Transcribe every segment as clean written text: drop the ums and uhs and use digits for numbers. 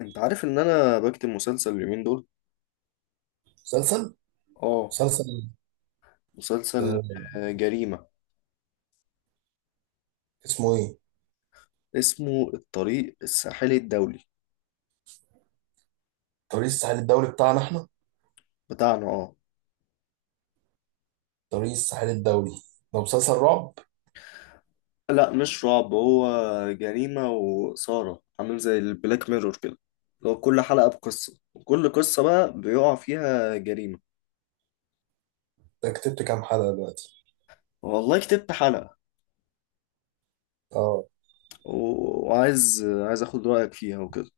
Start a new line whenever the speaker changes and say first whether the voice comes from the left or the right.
left: انت عارف ان انا بكتب مسلسل اليومين دول؟
right: مسلسل؟
left: اه.
right: مسلسل؟
left: مسلسل.
right: آه،
left: جريمة.
right: اسمه ايه؟
left: اسمه الطريق الساحلي الدولي
right: طريق الساحل الدولي بتاعنا احنا.
left: بتاعنا اه.
right: طريق الساحل الدولي. ده مسلسل رعب؟
left: لا مش رعب هو. جريمة وإثارة عامل زي البلاك ميرور كده. لو كل حلقة بقصة، وكل قصة بقى بيقع فيها جريمة.
right: ده كتبت كام حلقة دلوقتي؟
left: والله كتبت حلقة.
right: اه.
left: وعايز اخد رأيك فيها وكده.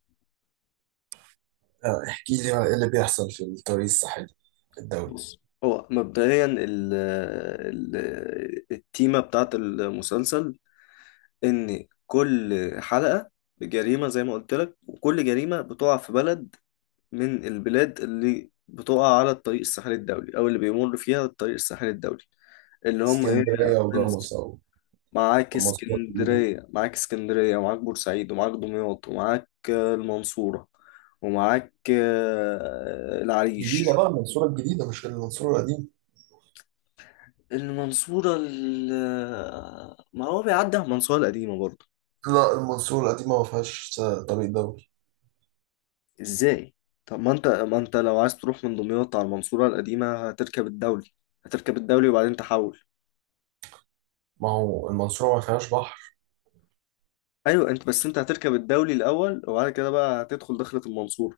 right: آه، احكي لي بقى ايه اللي بيحصل في الطريق الساحلي الدولي.
left: بص هو مبدئيا ال... التيمة بتاعت المسلسل، ان كل حلقة بجريمة زي ما قلت لك، وكل جريمة بتقع في بلد من البلاد اللي بتقع على الطريق الساحلي الدولي، او اللي بيمر فيها الطريق الساحلي الدولي. اللي هم ايه؟ يا
right: اسكندرية
left: برنس.
right: وجاموس او
left: معاك
right: المنصورة الجديدة.
left: اسكندرية، معاك اسكندرية، ومعاك بورسعيد، ومعاك دمياط، ومعاك المنصورة. ومعاك
right: جديدة
left: العريش.
right: بقى المنصورة الجديدة مش المنصورة القديمة.
left: ما هو بيعدي على المنصورة القديمة برضه.
right: لا، المنصورة القديمة ما فيهاش طريق دولي.
left: ازاي؟ طب ما انت لو عايز تروح من دمياط على المنصورة القديمة هتركب الدولي. هتركب الدولي وبعدين تحول.
right: ما هو المنصورة ما فيهاش بحر.
left: ايوه انت، بس انت هتركب الدولي الاول، وبعد كده بقى هتدخل دخلة المنصورة.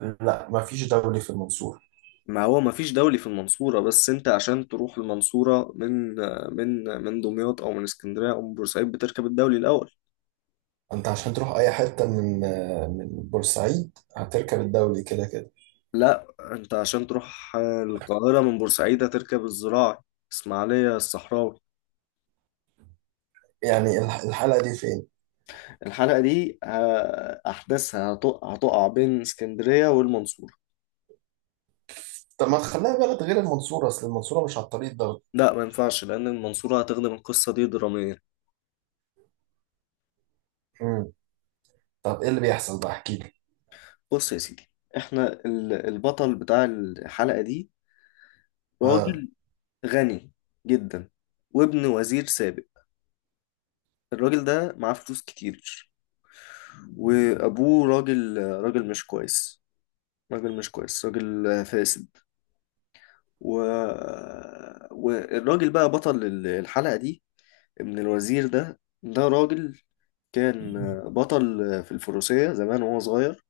right: لا، ما فيش دولي في المنصورة.
left: ما هو ما فيش دولي في المنصورة، بس انت عشان تروح المنصورة من من دمياط او من اسكندرية او من بورسعيد بتركب الدولي الاول.
right: انت عشان تروح اي حتة من من بورسعيد هتركب الدولي كده كده.
left: لا، انت عشان تروح القاهرة من بورسعيد هتركب الزراعي. اسماعيلية الصحراوي.
right: يعني الحلقة دي فين؟
left: الحلقة دي احداثها هتقع بين اسكندرية والمنصورة.
right: طب ما تخليها بلد غير المنصورة، أصل المنصورة مش على الطريق ده.
left: لا، ما ينفعش لأن المنصورة هتخدم القصة دي دراميا.
right: مم. طب إيه اللي بيحصل بقى؟ احكي لي.
left: بص يا سيدي. البطل بتاع الحلقة دي
right: آه.
left: راجل غني جدا، وابن وزير سابق. الراجل ده معاه فلوس كتير، وأبوه راجل، راجل مش كويس. راجل مش كويس، راجل فاسد. و... والراجل بقى بطل الحلقة دي، ابن الوزير ده راجل كان بطل في الفروسية زمان وهو صغير.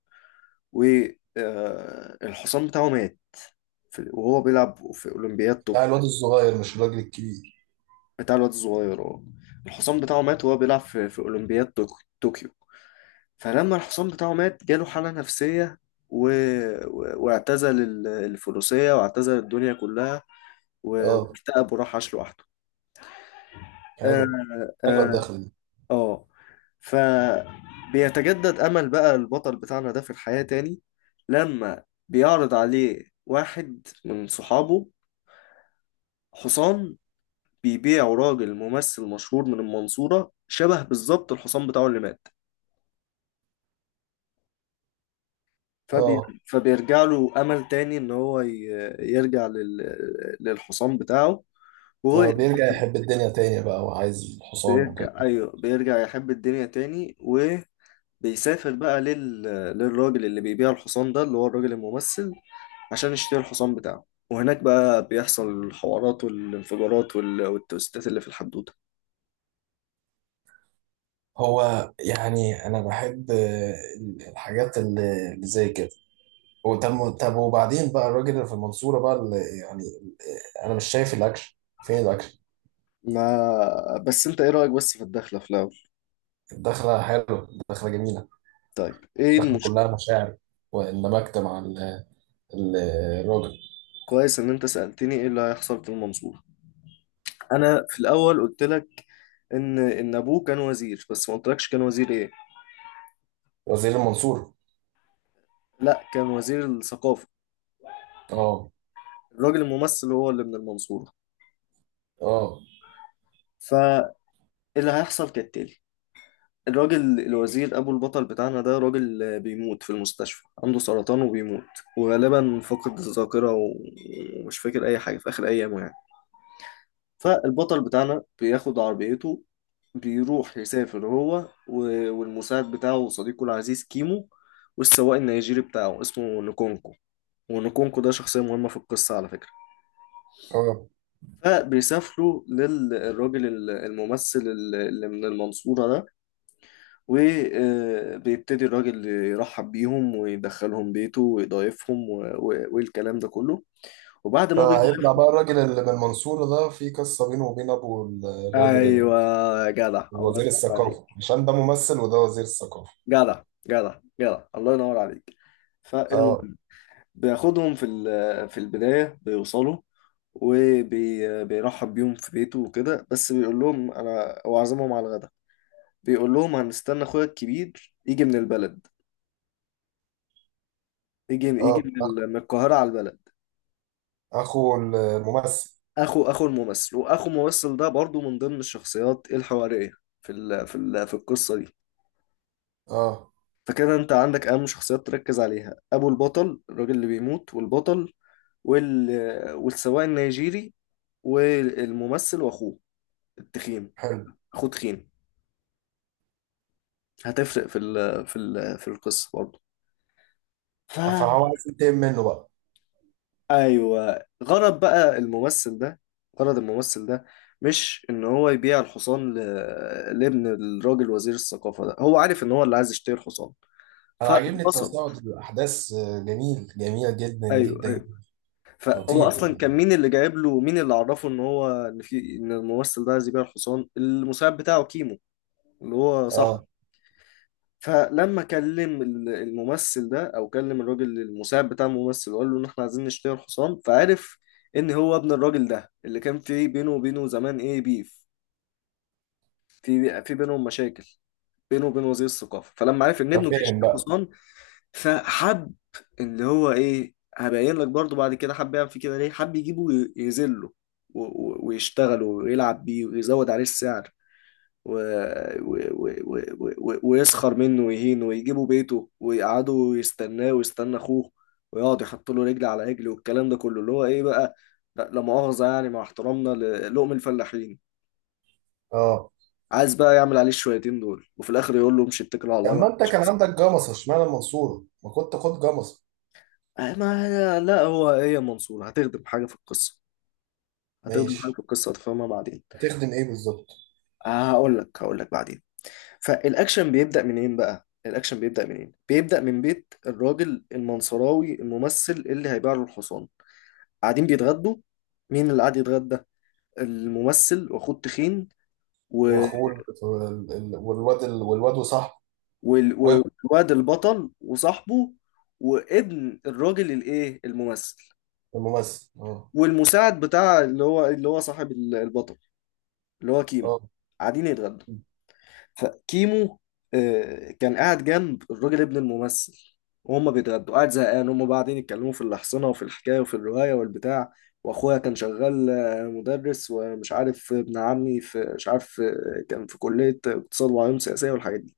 left: والحصان بتاعه مات وهو بيلعب في أولمبياد
right: بتاع
left: طوكيو.
right: الواد الصغير مش الراجل الكبير؟
left: بتاع الواد الصغير اه. الحصان بتاعه مات وهو بيلعب في أولمبياد طوكيو طوكيو. فلما الحصان بتاعه مات جاله حالة نفسية، و... واعتزل الفروسية، واعتزل الدنيا كلها،
right: آه.
left: واكتئب وراح عاش لوحده. آه.
right: حلو. حلوة
left: آه.
right: الدخلة دي.
left: آه. فبيتجدد أمل بقى البطل بتاعنا ده في الحياة تاني لما بيعرض عليه واحد من صحابه حصان بيبيعوا راجل ممثل مشهور من المنصورة شبه بالظبط الحصان بتاعه اللي مات. فبي...
right: آه.
left: فبيرجع له أمل تاني إن هو يرجع لل... للحصان بتاعه. وهو
right: فبيرجع يحب الدنيا تاني بقى وعايز الحصان وكده.
left: بيرجع، أيوه، بيرجع يحب الدنيا تاني، وبيسافر بقى للراجل اللي بيبيع الحصان ده، اللي هو الراجل الممثل، عشان يشتري الحصان بتاعه. وهناك بقى بيحصل الحوارات والانفجارات والتوستات اللي في الحدوتة.
right: هو يعني أنا بحب الحاجات اللي زي كده. وطب طب وبعدين بقى الراجل اللي في المنصورة بقى اللي يعني أنا مش شايف الأكشن. فين الأكشن؟
left: ما بس انت ايه رأيك بس في الدخلة في الأول؟
right: الدخلة حلوة. الدخلة جميلة.
left: طيب ايه
right: دخل
left: المشكلة؟
right: كلها مشاعر، واندمجت مع ال- الراجل.
left: كويس ان انت سألتني ايه اللي هيحصل في المنصورة. انا في الاول قلت لك ان ابوه كان وزير، بس ما قلتلكش كان وزير ايه.
right: وزير المنصورة؟
left: لا، كان وزير الثقافة.
right: اه.
left: الراجل الممثل هو اللي من المنصورة.
right: اه.
left: فاللي هيحصل كالتالي: الراجل الوزير ابو البطل بتاعنا ده راجل بيموت في المستشفى، عنده سرطان وبيموت، وغالبا فقد الذاكرة ومش فاكر اي حاجة في اخر ايامه يعني. فالبطل بتاعنا بياخد عربيته، بيروح يسافر هو والمساعد بتاعه وصديقه العزيز كيمو، والسواق النيجيري بتاعه اسمه نكونكو. ونكونكو ده شخصية مهمة في القصة على فكرة.
right: اه.
left: فبيسافروا للراجل الممثل اللي من المنصورة ده، وبيبتدي الراجل يرحب بيهم ويدخلهم بيته ويضايفهم والكلام ده كله. وبعد ما بيضايف،
right: فهيطلع بقى الراجل اللي من المنصورة ده في قصة بينه وبين أبو الراجل
left: ايوه. يا جدع الله
right: وزير
left: ينور عليك.
right: الثقافة، عشان ده ممثل وده وزير الثقافة.
left: جدع. جدع جدع الله ينور عليك. فالمهم،
right: اه.
left: بياخدهم في البداية بيوصلوا، وبيرحب بيهم في بيته وكده، بس بيقول لهم انا هو عازمهم على الغدا. بيقول لهم هنستنى اخويا الكبير يجي من البلد، يجي
right: اه.
left: من القاهرة على البلد.
right: أخو الممثل.
left: اخو الممثل، واخو الممثل ده برضو من ضمن الشخصيات الحوارية في القصة دي.
right: اه.
left: فكده انت عندك اهم شخصيات تركز عليها: ابو البطل الراجل اللي بيموت، والبطل، وال... والسواق النيجيري، والممثل واخوه التخين.
right: حلو.
left: اخوه تخين، هتفرق في القصه برضه. ف
right: فهو عايز ينتقم منه بقى.
left: ايوه، غرض بقى الممثل ده، غرض الممثل ده، مش ان هو يبيع الحصان لابن الراجل وزير الثقافه ده. هو عارف ان هو اللي عايز يشتري الحصان،
right: أنا عاجبني
left: فاتبسط.
right: التصاعد الأحداث جميل جميل جدا
left: ايوه،
right: جدا.
left: ايوه. فهو
right: خطير.
left: اصلا كان مين اللي جايب له، مين اللي عرفه ان هو ان في ان الممثل ده عايز يبيع الحصان؟ المساعد بتاعه كيمو، اللي هو صح.
right: اه.
left: فلما كلم الممثل ده، او كلم الراجل المساعد بتاع الممثل، وقال له ان احنا عايزين نشتري الحصان، فعرف ان هو ابن الراجل ده اللي كان بينه وبينه زمان، ايه، بيف، في بينهم مشاكل بينه وبين وزير الثقافه. فلما عرف ان ابنه جاي
right: ففهم
left: يشتري
right: بقى.
left: حصان فحب، اللي هو ايه، هبين لك برضو بعد كده، حب يعمل فيه كده، ليه، حب يجيبه يذله ويشتغله ويلعب بيه ويزود عليه السعر و... و... ويسخر منه ويهينه ويجيبوا بيته ويقعدوا يستناه ويستنى اخوه، ويقعد يحط له رجل على رجل والكلام ده كله، اللي هو ايه بقى، لا لا مؤاخذة يعني مع احترامنا للقم الفلاحين،
right: اه.
left: عايز بقى يعمل عليه الشويتين دول، وفي الاخر يقول له امشي اتكل على الله
right: طب
left: ما
right: ما انت
left: عنديش
right: كان
left: فلوس.
right: عندك جمصة، اشمعنى المنصورة؟ ما كنت خد جمصة.
left: ما لا، هو ايه يا منصور، هتخدم حاجة في القصة. هتخدم حاجة
right: ماشي.
left: في القصة هتفهمها بعدين.
right: هتخدم ايه بالظبط؟
left: هقول لك بعدين. فالاكشن بيبدأ منين بقى؟ الاكشن بيبدأ منين؟ بيبدأ من بيت الراجل المنصراوي الممثل اللي هيبيع له الحصان. قاعدين بيتغدوا. مين اللي قاعد يتغدى؟ الممثل واخوه تخين، و...
right: واخوه والواد وصاحبه. وابن
left: والواد البطل وصاحبه، وابن الراجل الايه الممثل،
right: الممثل. اه.
left: والمساعد بتاع، اللي هو صاحب البطل، اللي هو كيمو.
right: اه.
left: قاعدين يتغدوا. فكيمو كان قاعد جنب الراجل ابن الممثل، وهم بيتغدوا، قاعد زهقان، هم قاعدين يتكلموا في الأحصنة وفي الحكاية وفي الرواية والبتاع، وأخويا كان شغال مدرس، ومش عارف ابن عمي في مش عارف كان في كلية اقتصاد وعلوم سياسية والحاجات دي.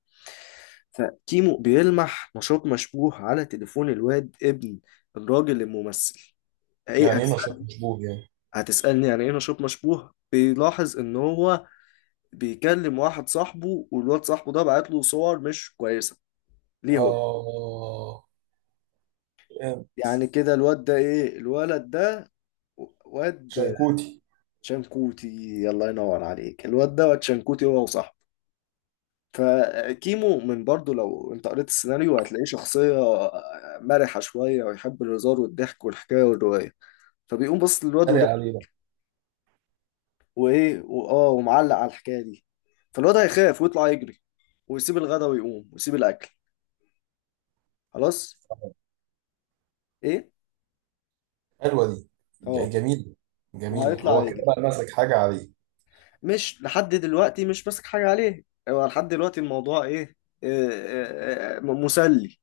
left: فكيمو بيلمح نشاط مشبوه على تليفون الواد ابن الراجل الممثل. ايه
right: يعني ايه نشاط
left: هتسأل-
right: مشبوه يعني؟
left: هتسألني يعني ايه نشاط مشبوه؟ بيلاحظ ان هو بيكلم واحد صاحبه، والواد صاحبه ده بعت له صور مش كويسة. ليه هو
right: اه، يعني.
left: يعني كده؟ الواد ده ايه، الولد ده؟ واد
right: شيكوتي.
left: شنكوتي. الله ينور عليك، الواد ده واد شنكوتي هو وصاحبه. فكيمو من برضه، لو انت قريت السيناريو هتلاقيه شخصية مرحة شوية، ويحب الهزار والضحك والحكاية والرواية. فبيقوم بص للواد
right: اتريق
left: وده،
right: عليه بقى.
left: وايه واه، ومعلق على الحكاية دي. فالواد هيخاف ويطلع يجري، ويسيب الغدا ويقوم ويسيب الأكل. خلاص. ايه.
right: حلوه دي.
left: اه.
right: جميله. جميله
left: وهيطلع
right: هو كده
left: يجري.
right: بقى ماسك حاجه عليه.
left: مش لحد دلوقتي، مش ماسك حاجة عليه. هو لحد دلوقتي الموضوع ايه؟ إيه، مسلي.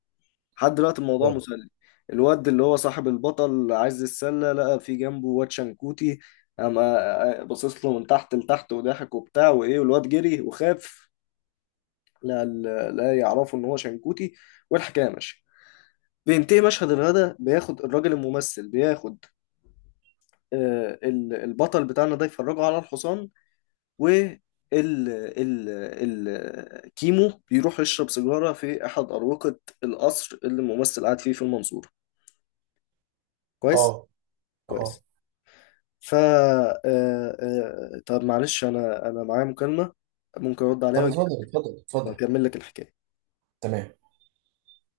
left: لحد دلوقتي الموضوع
right: اه.
left: مسلي. الواد اللي هو صاحب البطل عايز السلة لقى في جنبه واد شنكوتي، اما بصص له من تحت لتحت وضحك وبتاع وايه، والواد جري وخاف. لا، لا يعرفوا ان هو شنكوتي. والحكايه ماشيه. بينتهي مشهد الغدا، بياخد الراجل الممثل، بياخد البطل بتاعنا ده، يفرجه على الحصان. وال ال ال الكيمو بيروح يشرب سيجارة في أحد أروقة القصر اللي الممثل قاعد فيه في المنصورة. كويس.
right: اه. اه.
left: كويس. ف آه، آه، آه، طب معلش، أنا معايا مكالمة، ممكن أرد
right: طب
left: عليها
right: اتفضل اتفضل اتفضل.
left: وأكمل لك الحكاية.
right: تمام.